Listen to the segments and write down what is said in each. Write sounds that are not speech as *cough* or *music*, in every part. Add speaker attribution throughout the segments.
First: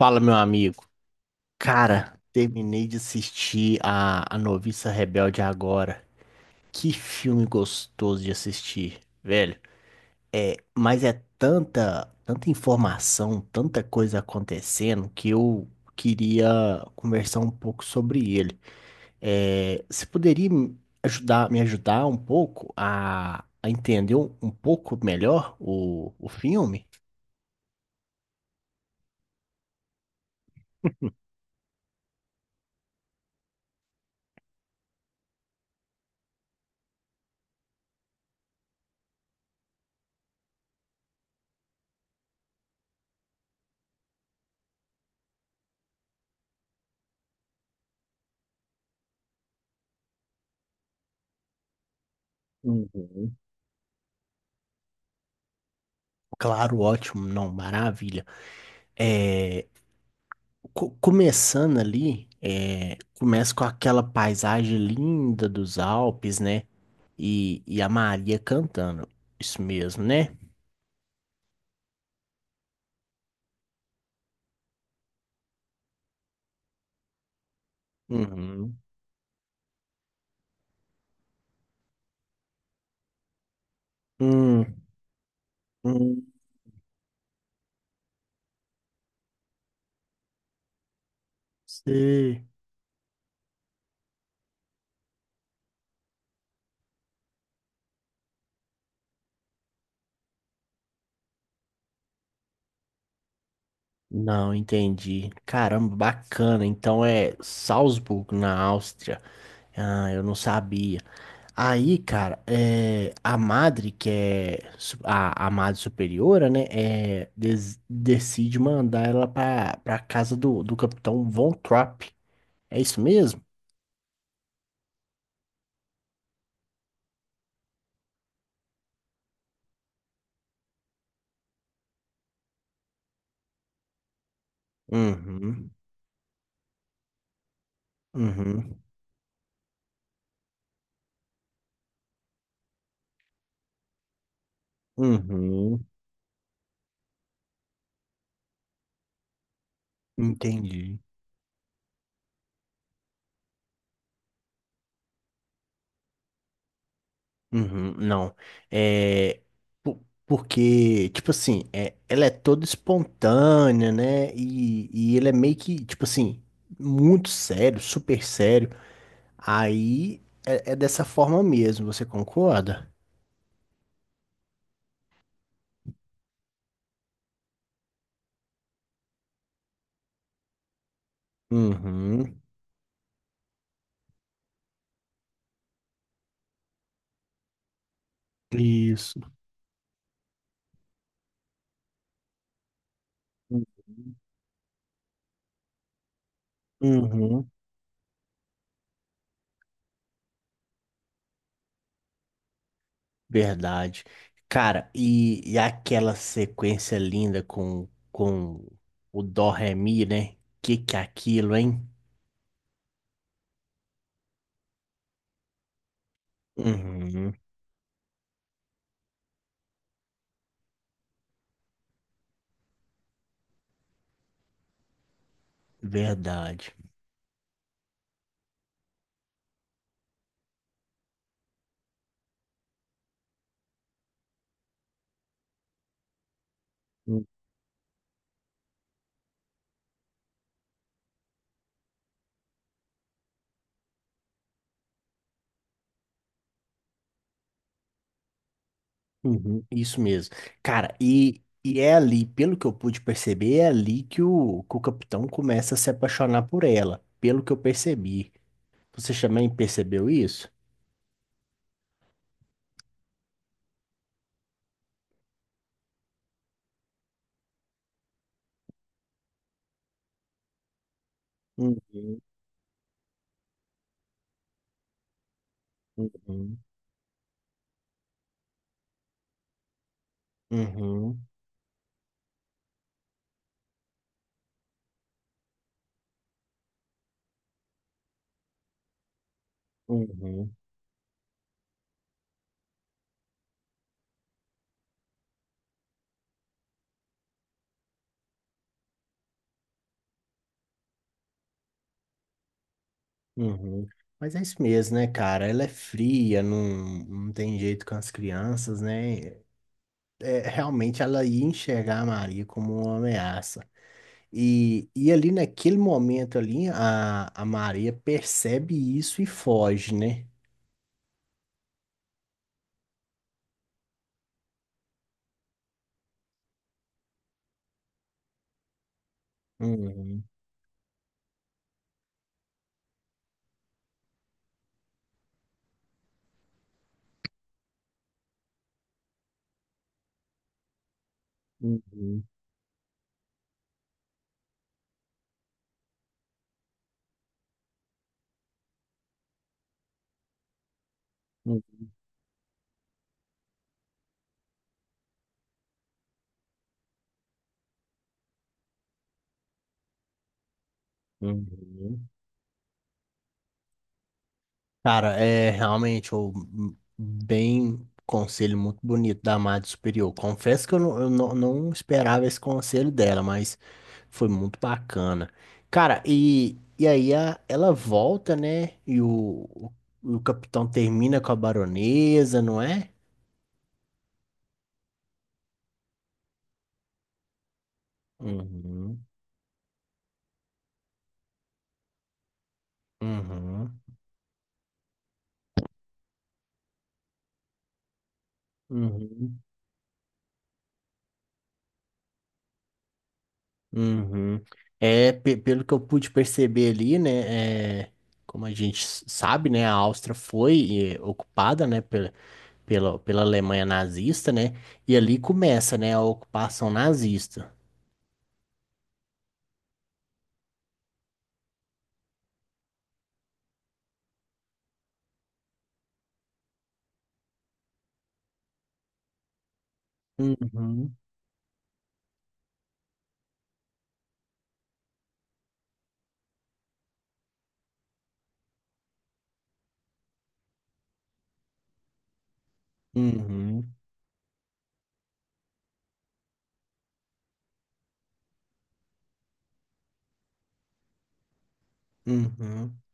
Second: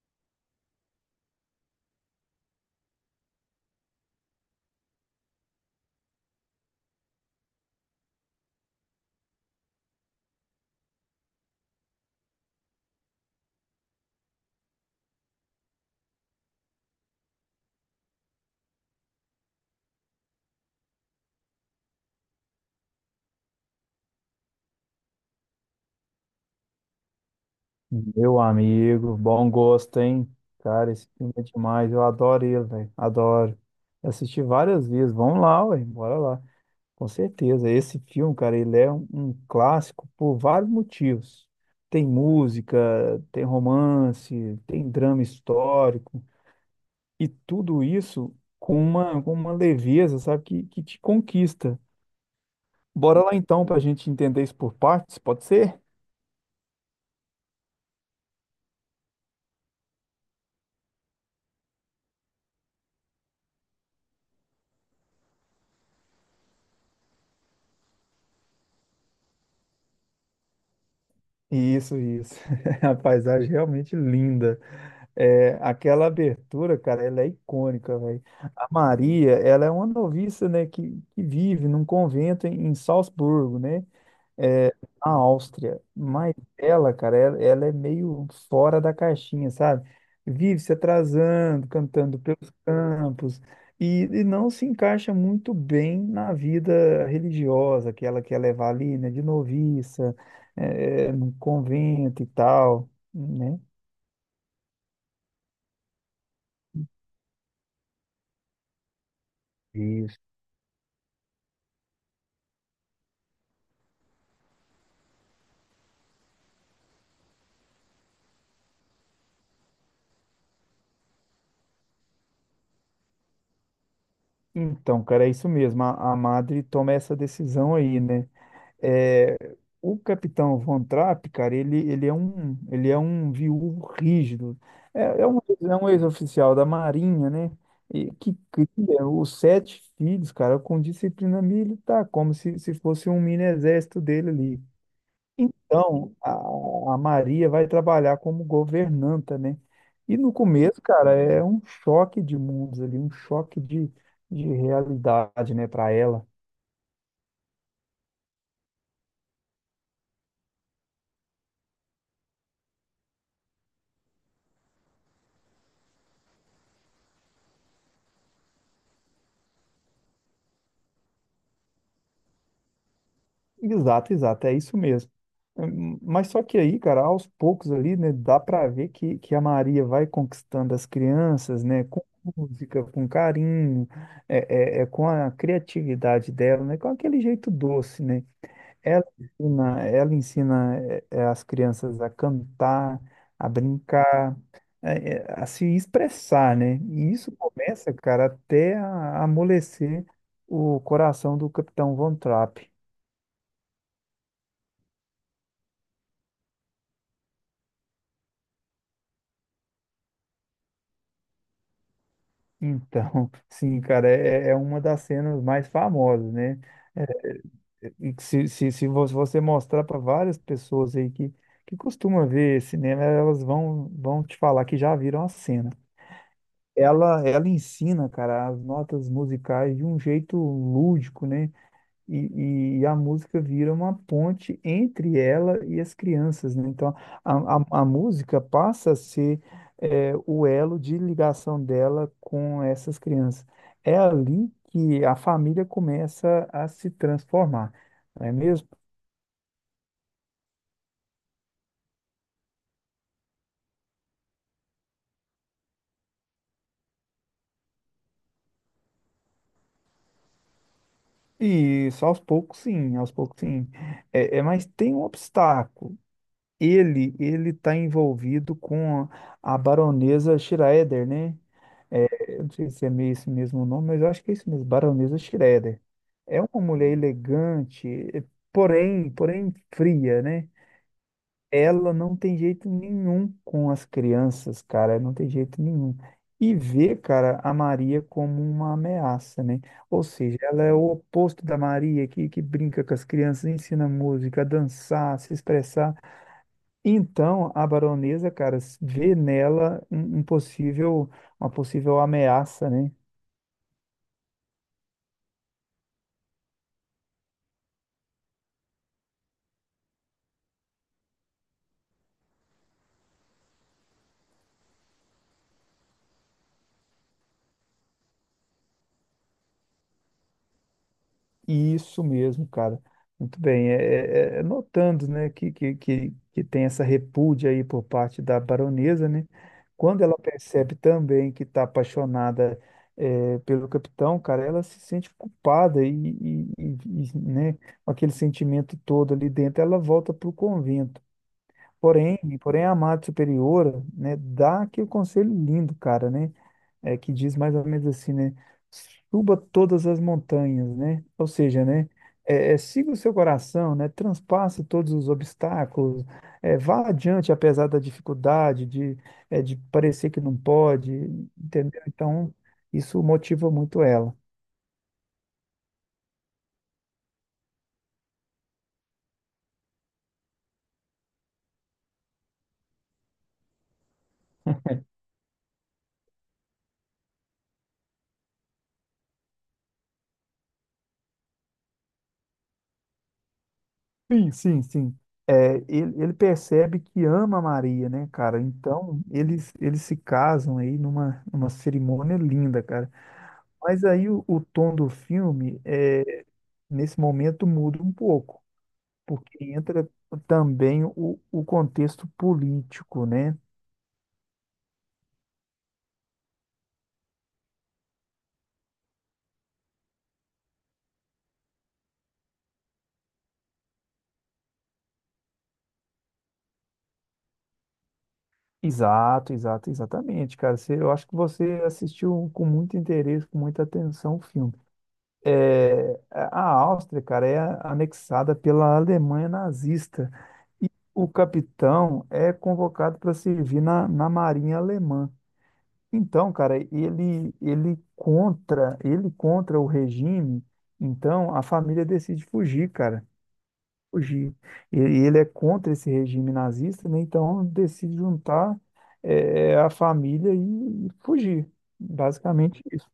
Speaker 1: Fala, meu amigo. Cara, terminei de assistir a Noviça Rebelde agora. Que filme gostoso de assistir, velho. É, mas é tanta, tanta informação, tanta coisa acontecendo que eu queria conversar um pouco sobre ele. É, você poderia me ajudar um pouco a entender um pouco melhor o filme?
Speaker 2: Meu amigo, bom gosto, hein? Cara, esse filme é demais. Eu adoro ele, velho. Adoro. Eu assisti várias vezes. Vamos lá, ué. Bora lá. Com certeza. Esse filme, cara, ele é um clássico por vários motivos. Tem música, tem romance, tem drama histórico. E tudo isso com uma leveza, sabe, que te conquista. Bora lá
Speaker 1: Uhum.
Speaker 2: então, pra gente entender isso por partes, pode ser?
Speaker 1: Claro, ótimo, não, maravilha. É, começando ali, é, começa com aquela paisagem linda dos Alpes, né? E a Maria cantando. Isso mesmo, né?
Speaker 2: Isso. *laughs* A paisagem é realmente linda. É, aquela abertura, cara, ela é icônica, velho. A
Speaker 1: Uhum.
Speaker 2: Maria, ela é uma noviça, né, que vive num convento em Salzburgo, né, é,
Speaker 1: Hum,
Speaker 2: na Áustria.
Speaker 1: hum,
Speaker 2: Mas ela, cara, ela é meio fora da caixinha, sabe? Vive se atrasando, cantando
Speaker 1: sei.
Speaker 2: pelos campos e não se encaixa muito bem na vida religiosa que ela quer levar ali, né, de noviça, é, no convento e tal, né?
Speaker 1: Não, entendi. Caramba, bacana. Então é Salzburgo, na Áustria. Ah, eu não sabia. Aí, cara, é, a madre, que é a madre superiora, né, é, decide mandar ela pra, pra casa do, do capitão Von Trapp. É isso mesmo?
Speaker 2: Então, cara, é isso mesmo. A Madre toma essa decisão aí, né? É, o Capitão Von Trapp, cara, ele é um, ele é um viúvo rígido. É, é um,
Speaker 1: Uhum,
Speaker 2: é um ex-oficial da Marinha, né? E que
Speaker 1: uhum,
Speaker 2: cria os sete filhos, cara, com disciplina militar, como se fosse um mini exército dele ali.
Speaker 1: uhum,
Speaker 2: Então, a Maria vai trabalhar como governanta, né? E no começo,
Speaker 1: entendi.
Speaker 2: cara, é um choque de mundos ali, um choque de realidade, né, para ela.
Speaker 1: Uhum, não, é, porque, tipo assim, é, ela é toda espontânea, né, e ele é meio que, tipo assim, muito sério, super sério. Aí é, é dessa forma mesmo, você concorda?
Speaker 2: Exato, exato, é isso mesmo. Mas só que aí, cara, aos poucos ali, né, dá para ver que a Maria vai conquistando as crianças, né, com
Speaker 1: Uhum.
Speaker 2: música, com carinho, com a criatividade dela, né, com aquele jeito doce, né?
Speaker 1: Isso.
Speaker 2: Ela ensina as crianças a cantar, a brincar, a se expressar, né? E isso
Speaker 1: Uhum.
Speaker 2: começa, cara, até a amolecer o coração do Capitão Von Trapp.
Speaker 1: Verdade. Cara, e aquela sequência linda com o Dó Ré Mi, né? Que é aquilo, hein?
Speaker 2: Então, *laughs* sim, cara, é, é uma das cenas mais famosas, né? É,
Speaker 1: Uhum.
Speaker 2: e que se vo- você mostrar para várias pessoas aí que costumam ver cinema, elas vão, vão te falar que já viram a cena.
Speaker 1: Verdade.
Speaker 2: Ela ensina, cara, as notas musicais de um jeito lúdico, né? E a música vira uma ponte entre ela e as crianças, né? Então, a música passa a ser é, o elo de ligação dela com essas crianças. É ali que a família começa a se transformar, não é mesmo?
Speaker 1: Uhum, isso mesmo. Cara, e é ali, pelo que eu pude perceber, é ali que o capitão começa a se apaixonar por ela. Pelo que eu percebi. Você também percebeu isso?
Speaker 2: E só aos poucos, sim, aos poucos, sim. É, é, mas tem um obstáculo. Ele está envolvido com a baronesa Schroeder, né? É,
Speaker 1: Uhum,
Speaker 2: eu não sei se é meio esse mesmo nome, mas eu acho que é isso mesmo, baronesa Schroeder. É
Speaker 1: uhum,
Speaker 2: uma mulher elegante, eh, porém fria, né?
Speaker 1: uhum,
Speaker 2: Ela não tem jeito nenhum com as crianças, cara, não tem jeito nenhum. E vê, cara, a Maria como uma ameaça, né? Ou seja,
Speaker 1: uhum,
Speaker 2: ela é o oposto da Maria, que brinca com as crianças, ensina música, a dançar, a se expressar. Então, a baronesa, cara, s- vê nela um, um possível, uma possível ameaça, né?
Speaker 1: uhum. Mas é isso mesmo, né, cara? Ela é fria, não, não tem jeito com as crianças, né? É, realmente ela ia enxergar a Maria como uma ameaça. E ali naquele momento ali, a Maria percebe isso e foge, né?
Speaker 2: Isso mesmo, cara. Muito bem. É notando, né, que tem essa repúdia aí por parte da baronesa, né? Quando ela
Speaker 1: Uhum,
Speaker 2: percebe também que está apaixonada, é, pelo capitão, cara, ela se sente culpada né, com aquele sentimento todo ali dentro, ela volta para o convento. Porém,
Speaker 1: uhum,
Speaker 2: porém a amada superiora, né, dá aquele conselho lindo, cara, né? É, que diz mais ou menos assim, né? Suba todas as montanhas, né? Ou seja,
Speaker 1: uhum,
Speaker 2: né? Siga o seu coração, né? Transpasse todos os obstáculos, é, vá adiante apesar da dificuldade, de, é, de parecer que não pode, entendeu?
Speaker 1: uhum.
Speaker 2: Então, isso motiva muito ela.
Speaker 1: Cara, é realmente o bem conselho muito bonito da Amada Superior. Confesso que eu não, não esperava esse conselho dela, mas foi muito bacana. Cara, e aí ela volta, né? E o capitão termina com a baronesa, não é?
Speaker 2: Sim, sim, sim. É, ele percebe que ama a Maria, né, cara? Então,
Speaker 1: Uhum,
Speaker 2: eles se casam aí numa cerimônia linda, cara.
Speaker 1: uhum,
Speaker 2: Mas aí o tom do filme, é, nesse momento, muda um pouco,
Speaker 1: uhum,
Speaker 2: porque entra também o contexto político, né?
Speaker 1: uhum. É, pelo que eu pude perceber ali, né? É, como a gente sabe, né? A Áustria foi ocupada, né? Pela Alemanha nazista, né? E ali começa, né, a ocupação nazista.
Speaker 2: Exato, exato, exatamente, cara. Você- eu acho que você assistiu com muito interesse, com muita atenção o filme. É, a Áustria, cara, é anexada pela Alemanha nazista. E
Speaker 1: Uhum,
Speaker 2: o capitão é convocado para servir na Marinha Alemã. Então, cara, ele contra o regime, então a família decide fugir, cara,
Speaker 1: uhum,
Speaker 2: fugir. E ele é contra esse regime nazista, né? Então decide juntar a família e fugir. Basicamente
Speaker 1: uhum.
Speaker 2: isso.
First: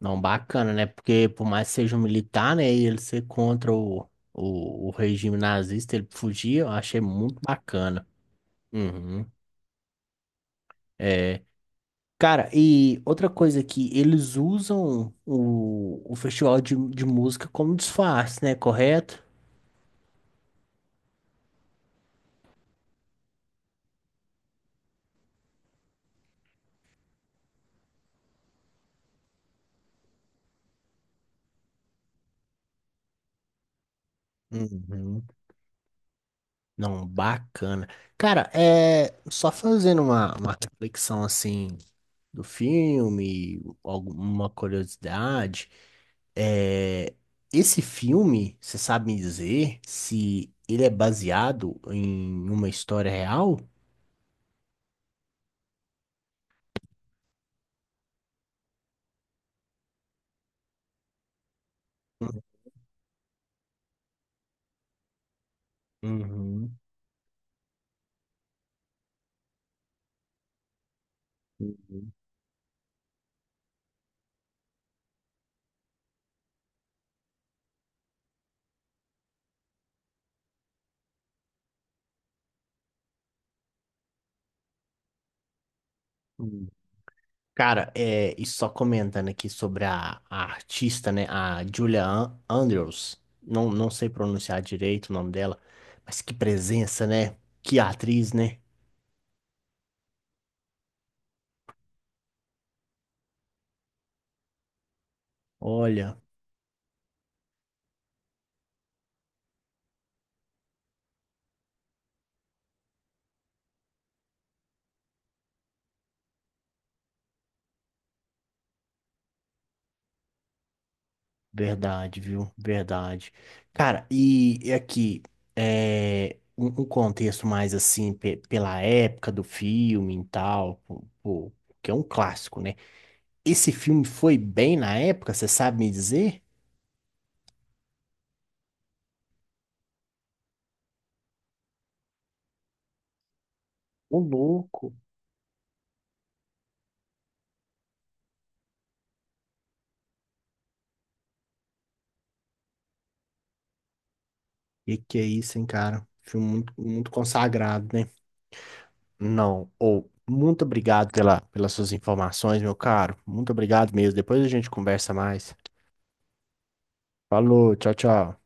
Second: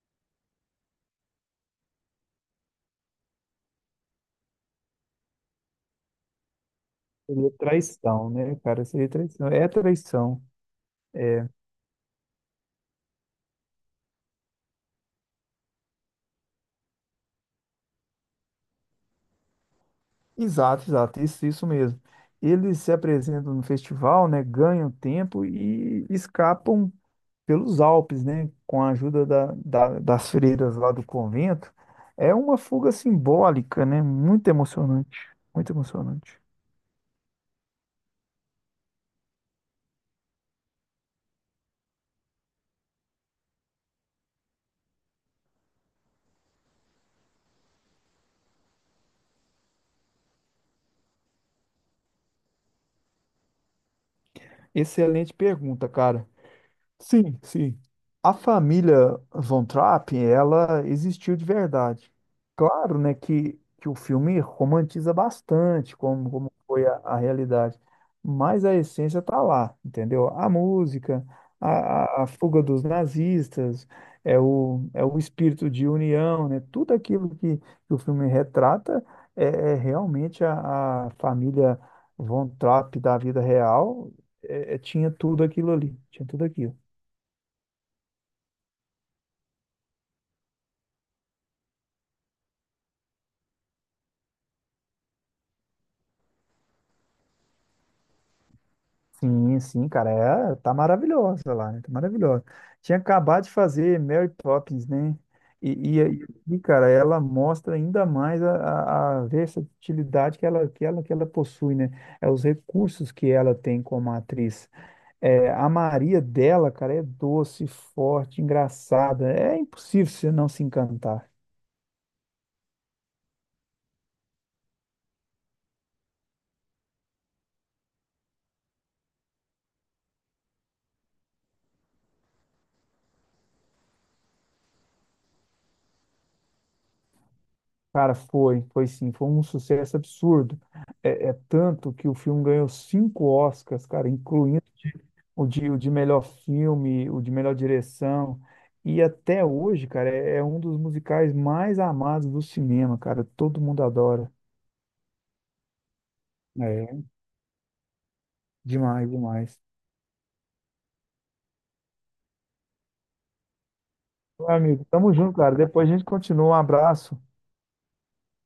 Speaker 1: Não, bacana, né? Porque por mais que seja um militar, né, e ele ser contra o regime nazista, ele fugir, eu achei muito
Speaker 2: Seria
Speaker 1: bacana.
Speaker 2: traição, né, cara? Seria
Speaker 1: Uhum,
Speaker 2: traição. É traição.
Speaker 1: é. Cara, e outra coisa que eles usam o festival de música como disfarce, né? Correto?
Speaker 2: Exato, exato, isso mesmo. Eles se apresentam no festival, né, ganham tempo e escapam pelos Alpes, né, com a ajuda das freiras lá do convento. É uma fuga simbólica, né, muito
Speaker 1: Uhum.
Speaker 2: emocionante, muito emocionante.
Speaker 1: Não, bacana. Cara, é só fazendo uma reflexão assim do filme, alguma curiosidade. É, esse filme, você sabe me dizer se ele é baseado em uma história real?
Speaker 2: Excelente pergunta, cara. Sim, sim. A família Von Trapp, ela existiu de verdade. Claro, né, que o filme romantiza bastante como, como
Speaker 1: Uhum,
Speaker 2: foi a realidade, mas a essência tá lá, entendeu? A música, a,
Speaker 1: uhum,
Speaker 2: a, a fuga dos nazistas, é o espírito de união, né? Tudo aquilo que o filme retrata é, é realmente a família Von Trapp da vida real, tinha tudo aquilo ali, tinha tudo
Speaker 1: uhum.
Speaker 2: aquilo.
Speaker 1: Cara, é, e só comentando aqui sobre a artista, né? A Julia Andrews. Não, não sei pronunciar direito o nome dela, mas que presença, né? Que atriz, né?
Speaker 2: Sim, sim, cara, é, tá maravilhosa lá, né? Tá maravilhosa. Tinha acabado de fazer Mary Poppins, né? E,
Speaker 1: Olha,
Speaker 2: aí, e, cara, ela mostra ainda mais a versatilidade que ela possui, né? É os recursos que ela tem como atriz. É, a Maria dela, cara, é doce, forte, engraçada. É impossível você não se encantar.
Speaker 1: verdade, viu? Verdade. Cara, e aqui, é, um contexto mais assim, pela época do filme e tal, pô, pô, que é um clássico, né? Esse filme foi bem na época, você sabe me dizer?
Speaker 2: Cara, foi, foi sim, foi um sucesso absurdo. É, é tanto que o filme ganhou cinco Oscars, cara,
Speaker 1: Ô,
Speaker 2: incluindo
Speaker 1: louco.
Speaker 2: o de melhor filme, o de melhor direção. E até hoje, cara, é, é um dos musicais mais amados do cinema, cara. Todo mundo adora.
Speaker 1: E que é isso, hein, cara? Filme muito,
Speaker 2: É,
Speaker 1: muito consagrado, né?
Speaker 2: demais, demais.
Speaker 1: Não, ou muito obrigado pela, pelas suas informações, meu caro. Muito obrigado mesmo. Depois a
Speaker 2: Meu
Speaker 1: gente
Speaker 2: amigo,
Speaker 1: conversa
Speaker 2: tamo junto,
Speaker 1: mais.
Speaker 2: cara. Depois a gente continua. Um abraço.
Speaker 1: Falou, tchau, tchau.